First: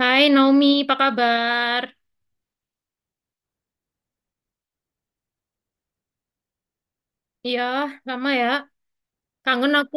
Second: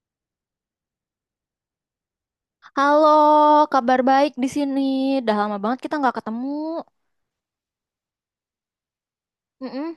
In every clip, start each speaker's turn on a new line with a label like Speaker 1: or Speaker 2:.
Speaker 1: Hai Naomi, apa kabar?
Speaker 2: Halo, kabar baik di sini. Udah lama banget kita nggak ketemu.
Speaker 1: Iya, lama ya. Kangen aku.
Speaker 2: Mm-mm.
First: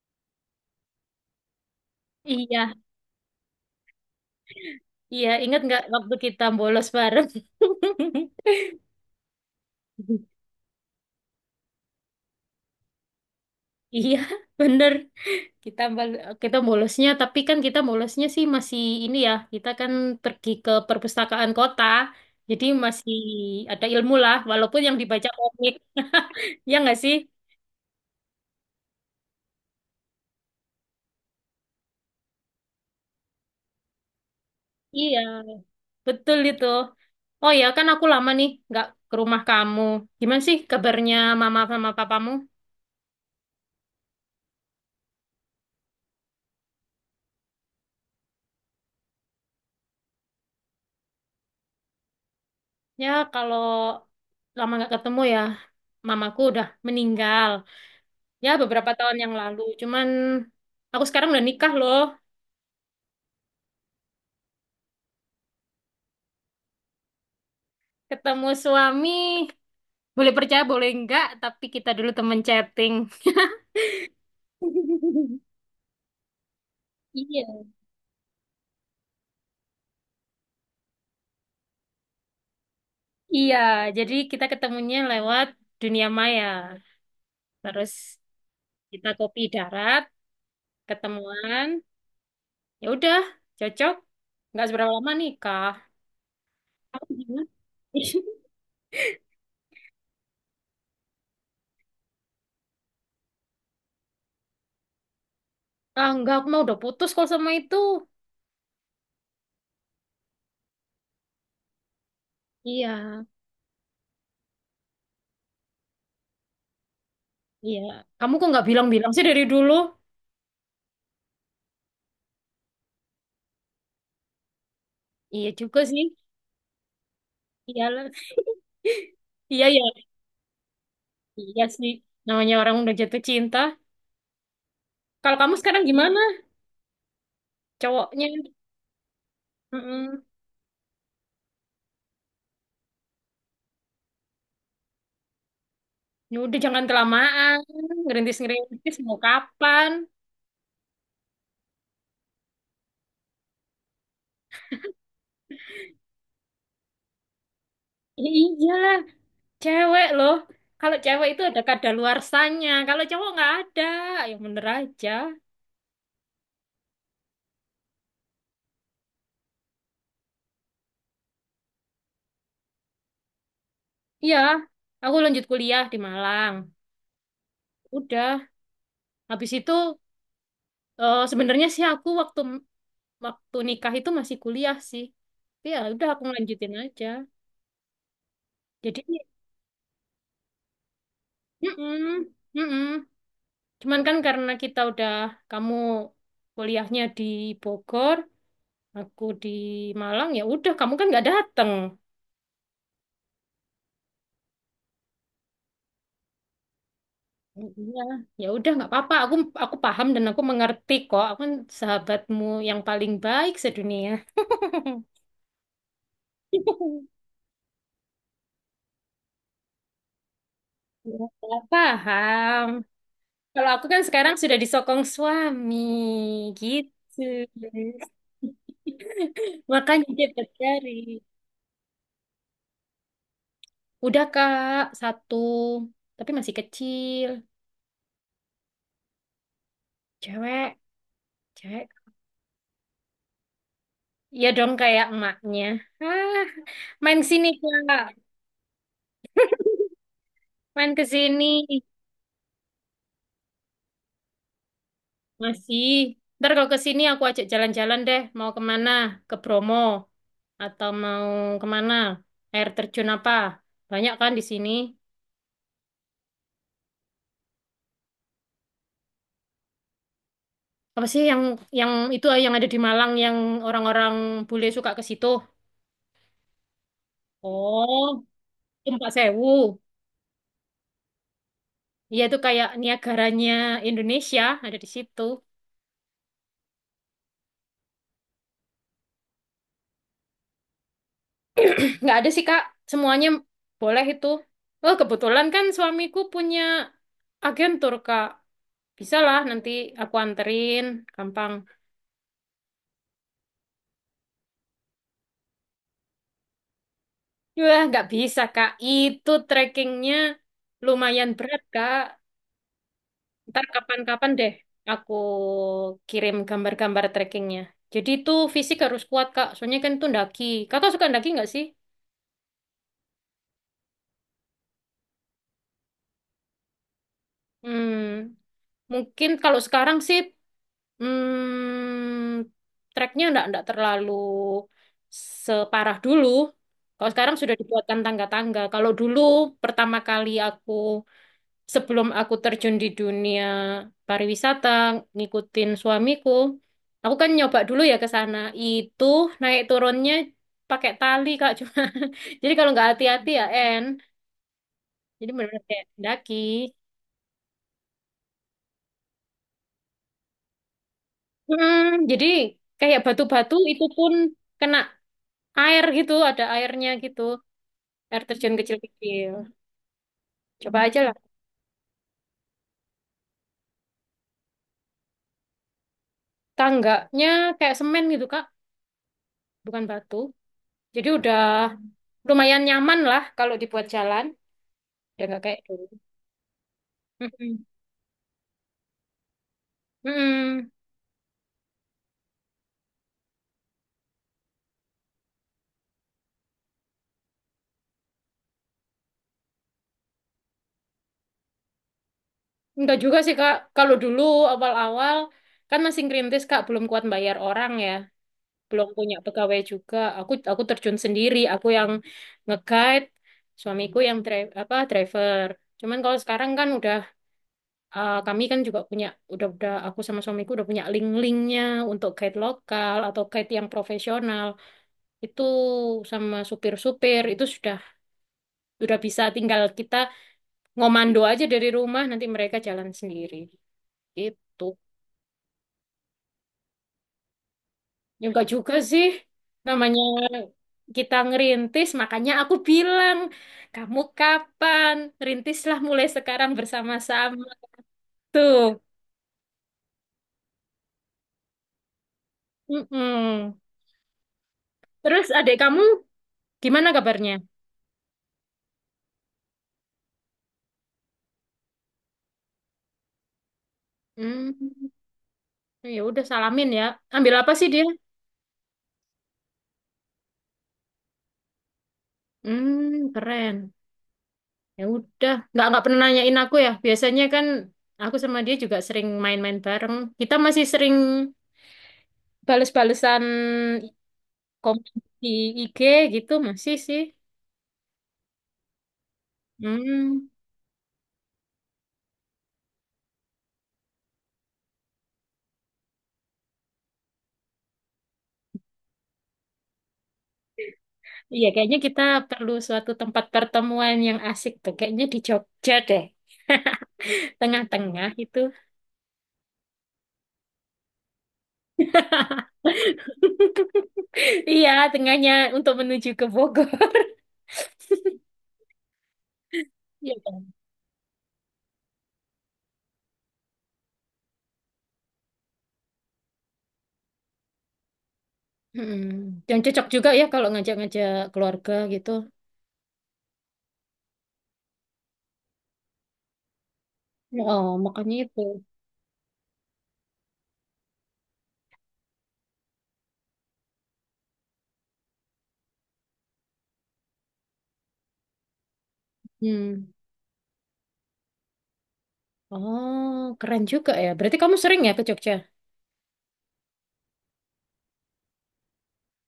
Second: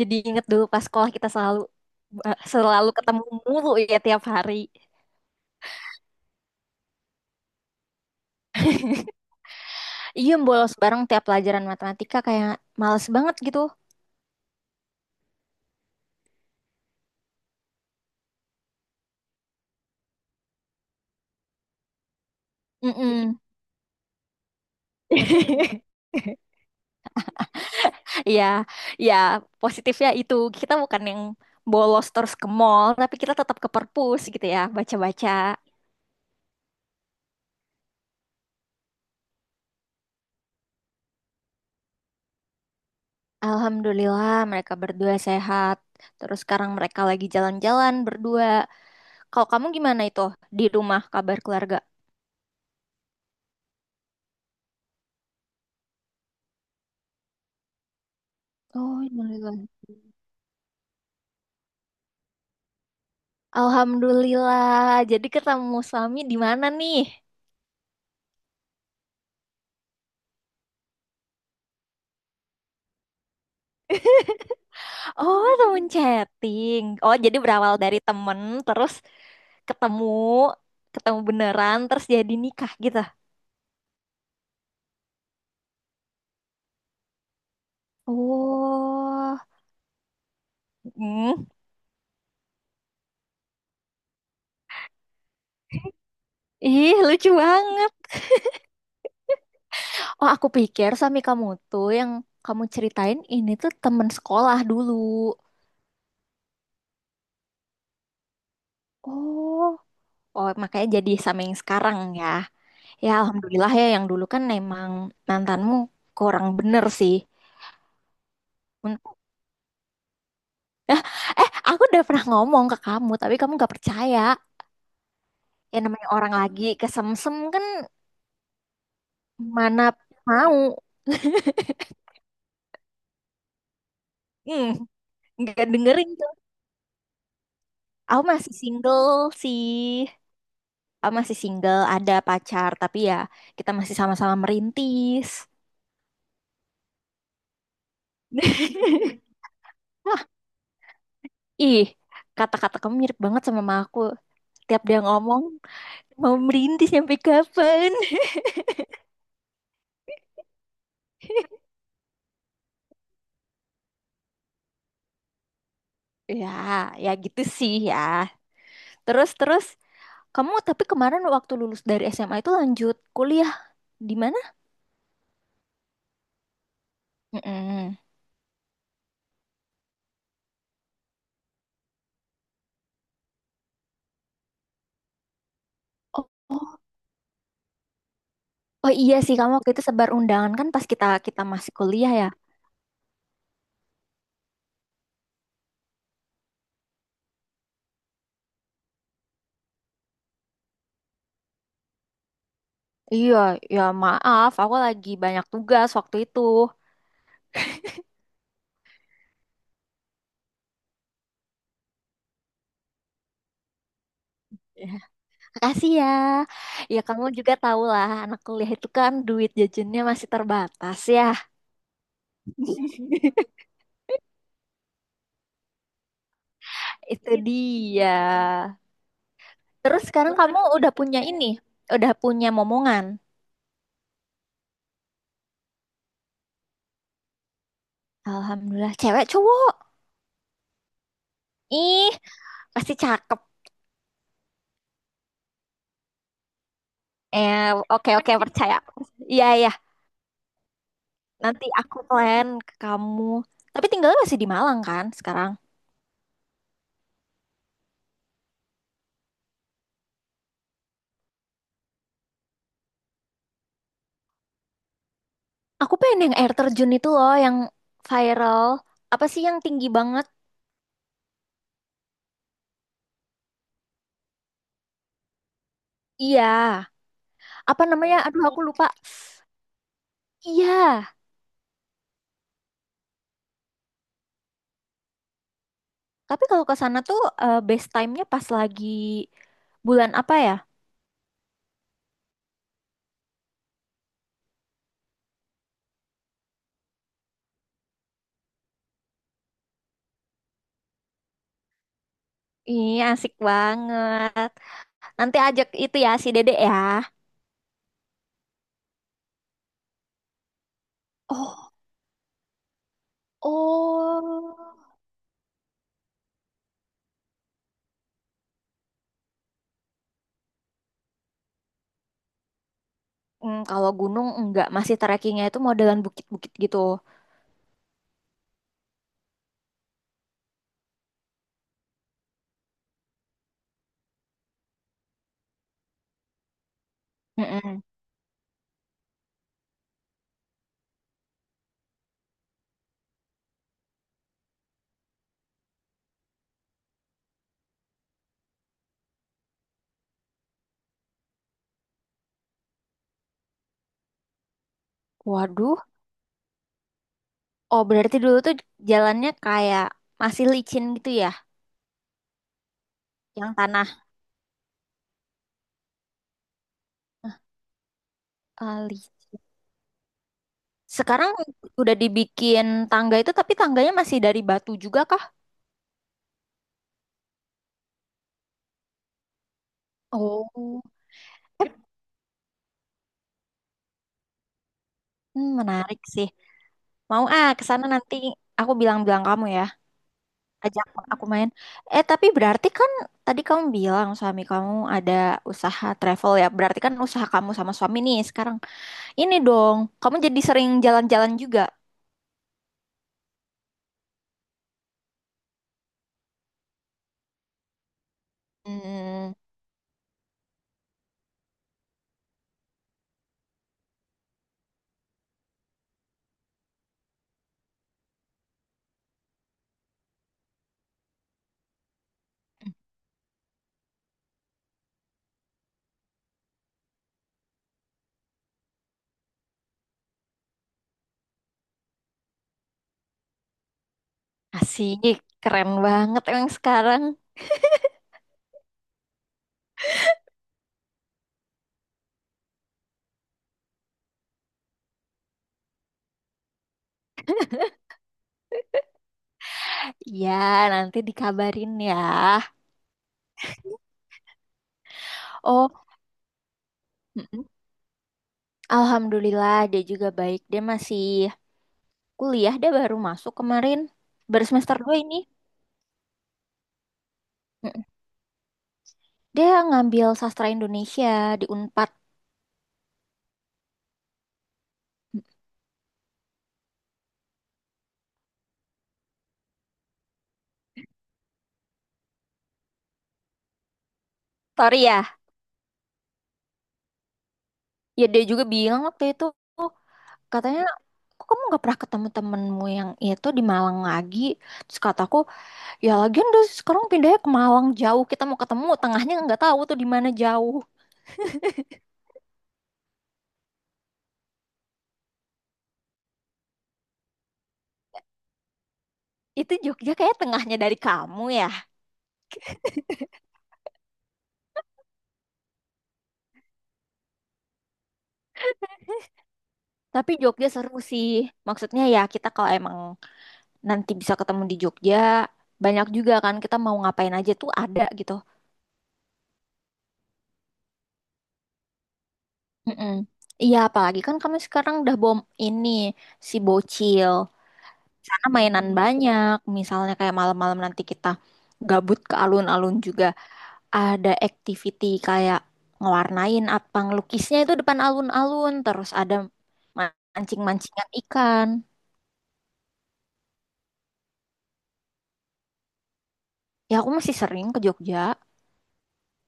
Speaker 2: Jadi inget dulu pas sekolah kita selalu
Speaker 1: Iya,
Speaker 2: selalu ketemu mulu ya tiap hari.
Speaker 1: iya. Ingat nggak waktu kita bolos bareng?
Speaker 2: Iya, bolos bareng tiap pelajaran matematika kayak males banget gitu.
Speaker 1: Iya, bener. Kita bolosnya, tapi kan kita bolosnya sih masih ini ya. Kita kan pergi ke perpustakaan kota, jadi masih
Speaker 2: Mm-mm.
Speaker 1: ada ilmu lah, walaupun yang dibaca komik. Ya nggak sih?
Speaker 2: Iya, ya positifnya itu kita bukan yang bolos terus ke mall, tapi kita tetap ke perpus gitu ya,
Speaker 1: Iya,
Speaker 2: baca-baca.
Speaker 1: betul itu. Oh ya, kan aku lama nih nggak ke rumah kamu. Gimana sih kabarnya mama sama papamu?
Speaker 2: Alhamdulillah mereka berdua sehat. Terus sekarang mereka lagi jalan-jalan berdua. Kalau kamu gimana itu di rumah kabar keluarga?
Speaker 1: Ya kalau lama nggak ketemu ya, mamaku udah meninggal. Ya beberapa
Speaker 2: Oh,
Speaker 1: tahun yang lalu.
Speaker 2: alhamdulillah.
Speaker 1: Cuman aku sekarang udah nikah loh.
Speaker 2: Alhamdulillah. Jadi ketemu suami di mana nih?
Speaker 1: Ketemu suami. Boleh percaya, boleh enggak, tapi kita dulu temen chatting.
Speaker 2: Oh, temen chatting. Oh, jadi
Speaker 1: Iya.
Speaker 2: berawal dari temen, terus ketemu, ketemu beneran, terus jadi nikah gitu.
Speaker 1: Iya, jadi kita ketemunya lewat dunia maya. Terus kita
Speaker 2: Oh,
Speaker 1: kopi darat,
Speaker 2: hmm.
Speaker 1: ketemuan. Ya udah, cocok. Nggak seberapa lama nikah.
Speaker 2: Ih,
Speaker 1: Aku
Speaker 2: lucu
Speaker 1: gimana?
Speaker 2: banget. Oh, aku pikir suami kamu tuh yang kamu ceritain ini tuh temen sekolah dulu.
Speaker 1: Ah, enggak, aku mau udah putus kalau sama itu.
Speaker 2: Oh, oh, makanya jadi sama yang sekarang ya. Ya,
Speaker 1: Iya.
Speaker 2: alhamdulillah ya yang dulu kan emang mantanmu kurang bener sih.
Speaker 1: Iya. Kamu kok nggak bilang-bilang
Speaker 2: Untuk
Speaker 1: sih dari dulu?
Speaker 2: eh, aku udah pernah ngomong ke kamu, tapi kamu gak percaya.
Speaker 1: Iya
Speaker 2: Ya
Speaker 1: juga sih.
Speaker 2: namanya orang lagi kesemsem kan
Speaker 1: Iyalah, Iya ya.
Speaker 2: mana mau.
Speaker 1: Iya sih. Namanya orang udah jatuh cinta.
Speaker 2: Hmm,
Speaker 1: Kalau kamu
Speaker 2: nggak
Speaker 1: sekarang
Speaker 2: dengerin
Speaker 1: gimana?
Speaker 2: tuh. Aku
Speaker 1: Cowoknya.
Speaker 2: masih single sih.
Speaker 1: Mm-mm.
Speaker 2: Aku masih single, ada pacar, tapi ya kita masih sama-sama merintis.
Speaker 1: Ya udah jangan kelamaan. Ngerintis-ngerintis mau kapan?
Speaker 2: Wah, ih, kata-kata kamu mirip banget sama mama aku. Tiap dia ngomong, mau merintis sampai kapan?
Speaker 1: Ya iyalah. Cewek loh. Kalau cewek itu ada kadaluarsanya. Kalau cowok nggak ada. Ya bener aja.
Speaker 2: Ya, ya gitu sih ya. Terus terus kamu tapi kemarin waktu lulus dari SMA itu lanjut kuliah di
Speaker 1: Iya.
Speaker 2: mana?
Speaker 1: Aku lanjut kuliah di Malang.
Speaker 2: Mm-mm.
Speaker 1: Udah. Habis itu eh, sebenarnya sih aku waktu waktu nikah itu masih kuliah sih. Tapi ya udah aku
Speaker 2: Oh,
Speaker 1: lanjutin
Speaker 2: oh,
Speaker 1: aja.
Speaker 2: oh
Speaker 1: Jadi,
Speaker 2: iya sih kamu waktu itu sebar undangan kan pas kita kita masih kuliah ya.
Speaker 1: mm-mm, mm-mm. Cuman kan karena kita udah kamu kuliahnya di Bogor, aku di Malang, ya udah kamu kan nggak dateng.
Speaker 2: Iya, ya maaf, aku lagi banyak tugas waktu itu.
Speaker 1: Iya, ya udah nggak apa-apa. Aku paham dan aku mengerti kok. Aku kan sahabatmu yang paling baik sedunia.
Speaker 2: Ya, makasih ya. Ya kamu juga tahu lah, anak kuliah itu kan duit jajannya masih terbatas
Speaker 1: Ya,
Speaker 2: ya.
Speaker 1: paham. Kalau aku kan sekarang sudah disokong suami gitu.
Speaker 2: Itu dia. Terus
Speaker 1: Makanya dia
Speaker 2: sekarang kamu udah
Speaker 1: cari.
Speaker 2: punya ini, udah punya momongan.
Speaker 1: Udah Kak, satu. Tapi masih kecil.
Speaker 2: Alhamdulillah, cewek cowok.
Speaker 1: Cewek, cewek.
Speaker 2: Ih, pasti cakep.
Speaker 1: Ya dong kayak emaknya. Ah, main sini
Speaker 2: Eh,
Speaker 1: Kak.
Speaker 2: oke oke percaya. Iya iya,
Speaker 1: Main ke sini.
Speaker 2: nanti aku plan ke kamu. Tapi tinggalnya masih di Malang kan sekarang?
Speaker 1: Masih. Ntar kalau ke sini aku ajak jalan-jalan deh. Mau kemana? Ke Bromo. Atau mau kemana? Air terjun apa? Banyak kan di sini.
Speaker 2: Aku pengen yang air terjun itu loh, yang viral. Apa sih yang tinggi banget?
Speaker 1: Apa sih yang itu ah, yang ada di Malang yang orang-orang bule suka ke situ?
Speaker 2: Iya. Apa namanya?
Speaker 1: Oh,
Speaker 2: Aduh, aku lupa.
Speaker 1: Tumpak Sewu.
Speaker 2: Iya.
Speaker 1: Iya itu kayak Niagaranya Indonesia ada di situ.
Speaker 2: Tapi kalau ke sana tuh best time-nya pas lagi bulan apa ya?
Speaker 1: Nggak ada sih Kak, semuanya boleh itu. Oh kebetulan kan suamiku punya agen tur Kak. Bisa lah nanti aku anterin, gampang.
Speaker 2: Iya asik banget. Nanti ajak itu ya si Dede ya.
Speaker 1: Wah nggak bisa Kak, itu trekkingnya lumayan berat
Speaker 2: Oh,
Speaker 1: Kak. Ntar kapan-kapan deh
Speaker 2: oh.
Speaker 1: aku kirim gambar-gambar trekkingnya. Jadi itu fisik harus kuat, Kak. Soalnya kan itu ndaki. Kakak suka ndaki nggak sih?
Speaker 2: Kalau gunung enggak, masih trekkingnya itu modelan bukit-bukit gitu.
Speaker 1: Hmm, mungkin kalau sekarang sih hmm, treknya nggak terlalu separah dulu. Kalau sekarang sudah
Speaker 2: Mm-mm.
Speaker 1: dibuatkan tangga-tangga. Kalau dulu pertama kali aku sebelum aku terjun di dunia pariwisata, ngikutin suamiku, aku kan nyoba dulu ya ke sana. Itu naik turunnya pakai tali, Kak, cuma. Jadi kalau nggak hati-hati ya, En. Jadi benar
Speaker 2: Waduh,
Speaker 1: kayak daki.
Speaker 2: oh berarti dulu tuh jalannya kayak masih licin gitu ya,
Speaker 1: Hmm, jadi kayak
Speaker 2: yang
Speaker 1: batu-batu itu
Speaker 2: tanah.
Speaker 1: pun kena air gitu, ada airnya gitu. Air terjun
Speaker 2: Ah, licin.
Speaker 1: kecil-kecil. Coba aja lah.
Speaker 2: Sekarang udah dibikin tangga itu, tapi tangganya masih dari batu juga kah?
Speaker 1: Tangganya kayak semen gitu, Kak, bukan batu.
Speaker 2: Oh,
Speaker 1: Jadi udah lumayan nyaman lah kalau dibuat jalan. Udah nggak kayak dulu.
Speaker 2: menarik sih. Mau ah ke
Speaker 1: Mm-mm.
Speaker 2: sana nanti aku bilang-bilang kamu ya,
Speaker 1: Mm-mm.
Speaker 2: ajak aku main. Eh, tapi berarti kan tadi kamu bilang suami kamu ada usaha travel ya. Berarti kan usaha kamu sama suami nih sekarang. Ini dong, kamu jadi sering jalan-jalan juga.
Speaker 1: Enggak juga sih Kak. Kalau dulu awal-awal kan masih ngerintis Kak, belum kuat bayar orang ya, belum punya
Speaker 2: Hmm,
Speaker 1: pegawai juga. Aku terjun sendiri, aku yang nge-guide, suamiku yang apa driver. Cuman kalau sekarang kan udah kami kan juga punya udah aku sama suamiku udah punya link-linknya untuk guide lokal atau guide yang profesional. Itu sama supir-supir itu sudah bisa tinggal kita ngomando aja dari rumah nanti mereka jalan sendiri. Gitu.
Speaker 2: asik, keren banget emang sekarang.
Speaker 1: Ya enggak juga sih. Namanya kita ngerintis, makanya aku bilang, kamu kapan? Rintislah mulai sekarang bersama-sama. Tuh.
Speaker 2: Ya, nanti dikabarin ya.
Speaker 1: Mm-mm. Terus adik
Speaker 2: Oh,
Speaker 1: kamu gimana kabarnya?
Speaker 2: mm-mm. Alhamdulillah dia juga baik. Dia masih kuliah, dia baru masuk kemarin. Baru
Speaker 1: Hmm,
Speaker 2: semester 2 ini.
Speaker 1: ya udah salamin ya. Ambil apa sih
Speaker 2: Mm-mm.
Speaker 1: dia?
Speaker 2: Dia ngambil sastra Indonesia di Unpad.
Speaker 1: Keren. Ya udah, nggak pernah nanyain aku ya. Biasanya kan aku sama dia juga sering main-main bareng. Kita masih sering bales-balesan
Speaker 2: Sorry
Speaker 1: komen
Speaker 2: ya,
Speaker 1: di IG gitu masih sih.
Speaker 2: ya dia juga bilang waktu itu, "Oh,
Speaker 1: Hmm,
Speaker 2: katanya, kok kamu nggak pernah ketemu temenmu yang itu di Malang lagi? Terus kataku, ya lagian udah sekarang pindahnya ke Malang jauh. Kita mau ketemu tengahnya nggak tahu tuh di mana jauh."
Speaker 1: iya kayaknya kita perlu suatu tempat pertemuan yang asik tuh. Kayaknya di Jogja deh. Tengah-tengah itu.
Speaker 2: Itu Jogja kayak tengahnya dari kamu ya.
Speaker 1: Iya, tengahnya untuk menuju ke Bogor.
Speaker 2: Tapi
Speaker 1: Iya kan?
Speaker 2: Jogja seru sih. Maksudnya ya kita kalau emang nanti bisa ketemu di Jogja, banyak juga kan kita mau ngapain aja tuh ada gitu.
Speaker 1: Mm-mm. Dan cocok juga ya kalau ngajak-ngajak keluarga gitu.
Speaker 2: Mm-mm. Iya apalagi kan kamu sekarang udah bom ini si bocil.
Speaker 1: Oh, makanya
Speaker 2: Sana
Speaker 1: itu.
Speaker 2: mainan banyak. Misalnya kayak malam-malam nanti kita gabut ke alun-alun juga. Ada activity kayak ngewarnain apa ngelukisnya itu depan alun-alun, terus ada
Speaker 1: Hmm.
Speaker 2: mancing-mancingan ikan.
Speaker 1: Oh, keren juga ya. Berarti kamu sering ya ke Jogja?
Speaker 2: Ya aku masih sering ke Jogja.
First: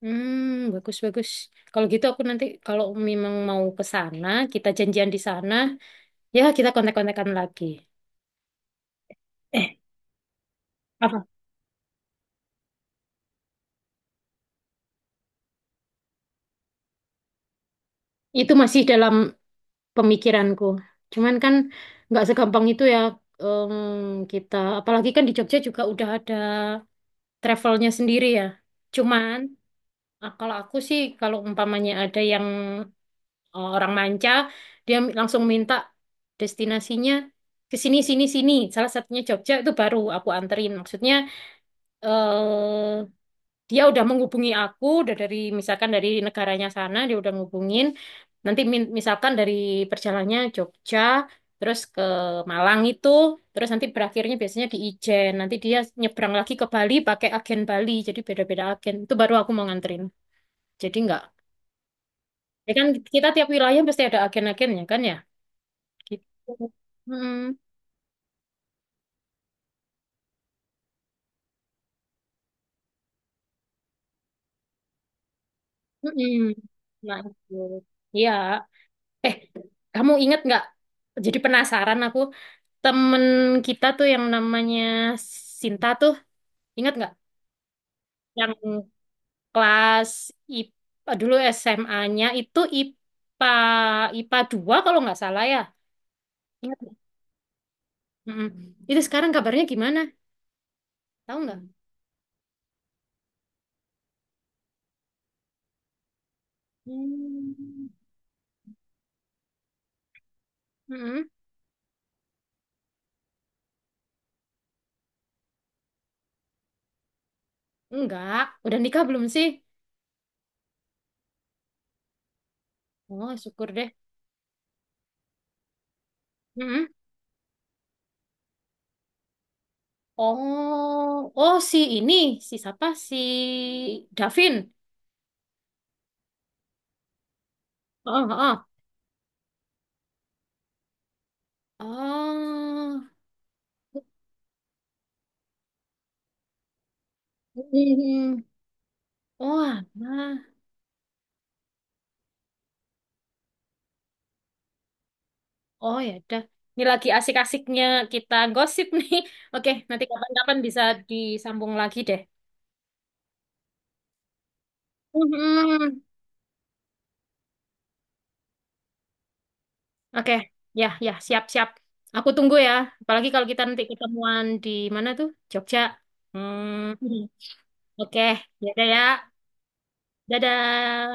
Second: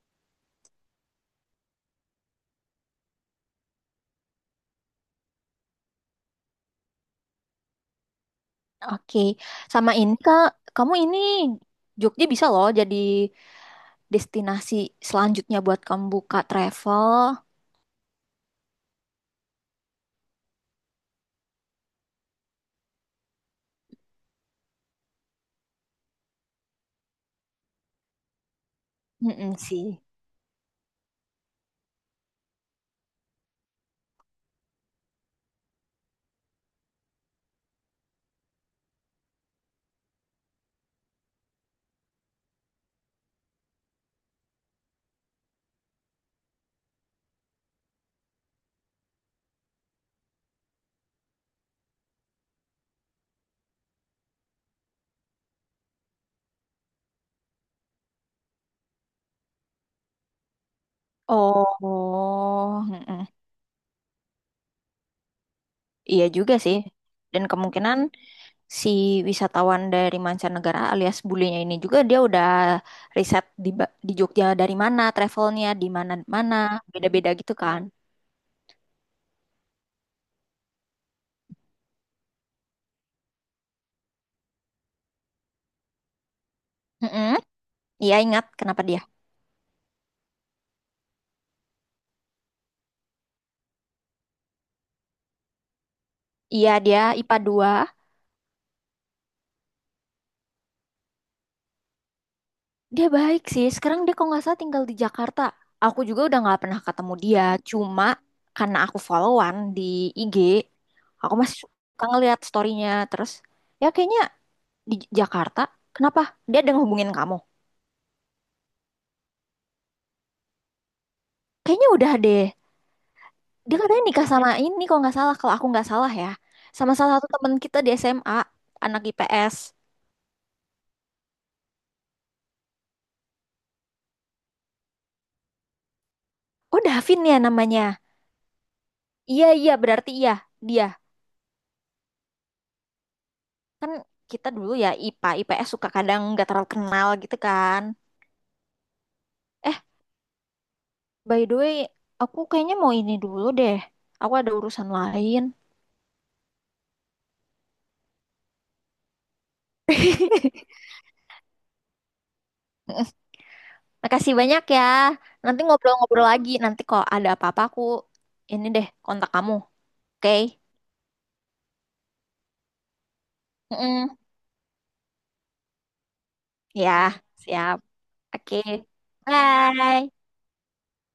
Speaker 1: Bagus bagus. Kalau gitu aku nanti kalau memang mau ke sana, kita janjian di sana, ya kita kontak-kontakan lagi.
Speaker 2: Oke,
Speaker 1: Eh,
Speaker 2: sama ini kak, kamu ini
Speaker 1: apa?
Speaker 2: Jogja bisa loh jadi destinasi selanjutnya buat kamu buka travel.
Speaker 1: Itu masih dalam pemikiranku. Cuman kan nggak segampang itu ya em, kita. Apalagi kan di Jogja juga udah ada travelnya sendiri ya. Cuman
Speaker 2: Mm-mm sih.
Speaker 1: ah, kalau aku sih kalau umpamanya ada yang Eh, orang manca, dia langsung minta destinasinya ke sini, sini, sini. Salah satunya Jogja itu baru aku anterin. Maksudnya eh, dia udah menghubungi aku, udah dari misalkan dari negaranya sana dia udah ngubungin. Nanti misalkan dari perjalannya Jogja, terus ke Malang itu, terus nanti berakhirnya biasanya di Ijen. Nanti dia nyebrang lagi ke Bali pakai agen Bali. Jadi beda-beda agen. Itu baru aku mau nganterin. Jadi nggak. Ya
Speaker 2: Oh,
Speaker 1: kan
Speaker 2: mm-mm.
Speaker 1: kita tiap wilayah pasti ada agen-agennya kan ya.
Speaker 2: Iya
Speaker 1: Gitu.
Speaker 2: juga sih,
Speaker 1: Mm-mm.
Speaker 2: dan kemungkinan si wisatawan dari mancanegara alias bulenya ini juga dia udah riset di di Jogja dari mana travelnya di mana
Speaker 1: Mm-mm.
Speaker 2: mana
Speaker 1: Nah,
Speaker 2: beda-beda
Speaker 1: itu.
Speaker 2: gitu kan.
Speaker 1: Iya. Eh, kamu inget nggak? Jadi penasaran aku. Temen kita tuh yang namanya Sinta tuh, inget nggak?
Speaker 2: Mm-mm. Iya, ingat.
Speaker 1: Yang
Speaker 2: Kenapa dia?
Speaker 1: kelas IPA, dulu SMA-nya itu IPA, IPA 2 kalau nggak salah ya.
Speaker 2: Iya,
Speaker 1: Ingat
Speaker 2: dia
Speaker 1: nggak?
Speaker 2: IPA dua.
Speaker 1: Mm-mm. Itu sekarang kabarnya gimana? Tahu nggak?
Speaker 2: Dia baik sih sekarang, dia kok nggak salah tinggal di Jakarta. Aku juga udah nggak pernah ketemu dia,
Speaker 1: Hmm.
Speaker 2: cuma karena aku followan di IG
Speaker 1: Mm-mm.
Speaker 2: aku masih suka ngeliat storynya. Terus ya kayaknya di Jakarta. Kenapa, dia ada ngehubungin kamu?
Speaker 1: Enggak. Udah nikah belum sih?
Speaker 2: Kayaknya udah deh.
Speaker 1: Oh, syukur
Speaker 2: Dia
Speaker 1: deh.
Speaker 2: katanya nikah sama ini kalau nggak salah, kalau aku nggak salah ya.
Speaker 1: Mm-mm.
Speaker 2: Sama salah satu teman kita di SMA, anak IPS.
Speaker 1: Oh, oh si ini, si siapa? Si Davin.
Speaker 2: Oh, Davin ya namanya.
Speaker 1: Oh, oh, oh.
Speaker 2: Iya, iya, berarti iya, dia.
Speaker 1: Oh,
Speaker 2: Kan kita dulu ya IPA, IPS suka kadang nggak terlalu kenal gitu kan.
Speaker 1: Mm. Oh,
Speaker 2: Eh,
Speaker 1: alah.
Speaker 2: by the way, aku kayaknya mau ini dulu deh. Aku ada urusan lain.
Speaker 1: Oh ya udah. Ini lagi asik-asiknya kita gosip nih. Oke, nanti kapan-kapan bisa disambung lagi deh.
Speaker 2: Makasih banyak ya. Nanti
Speaker 1: Mhm.
Speaker 2: ngobrol-ngobrol lagi. Nanti kalau ada apa-apa aku ini deh kontak kamu. Oke?
Speaker 1: Oke, ya, ya, siap-siap. Aku tunggu ya. Apalagi kalau kita nanti
Speaker 2: Mm-mm.
Speaker 1: ketemuan di mana tuh? Jogja.
Speaker 2: Ya,
Speaker 1: Hmm.
Speaker 2: siap.
Speaker 1: Oke,
Speaker 2: Oke,
Speaker 1: ya udah ya.
Speaker 2: bye.
Speaker 1: Dadah.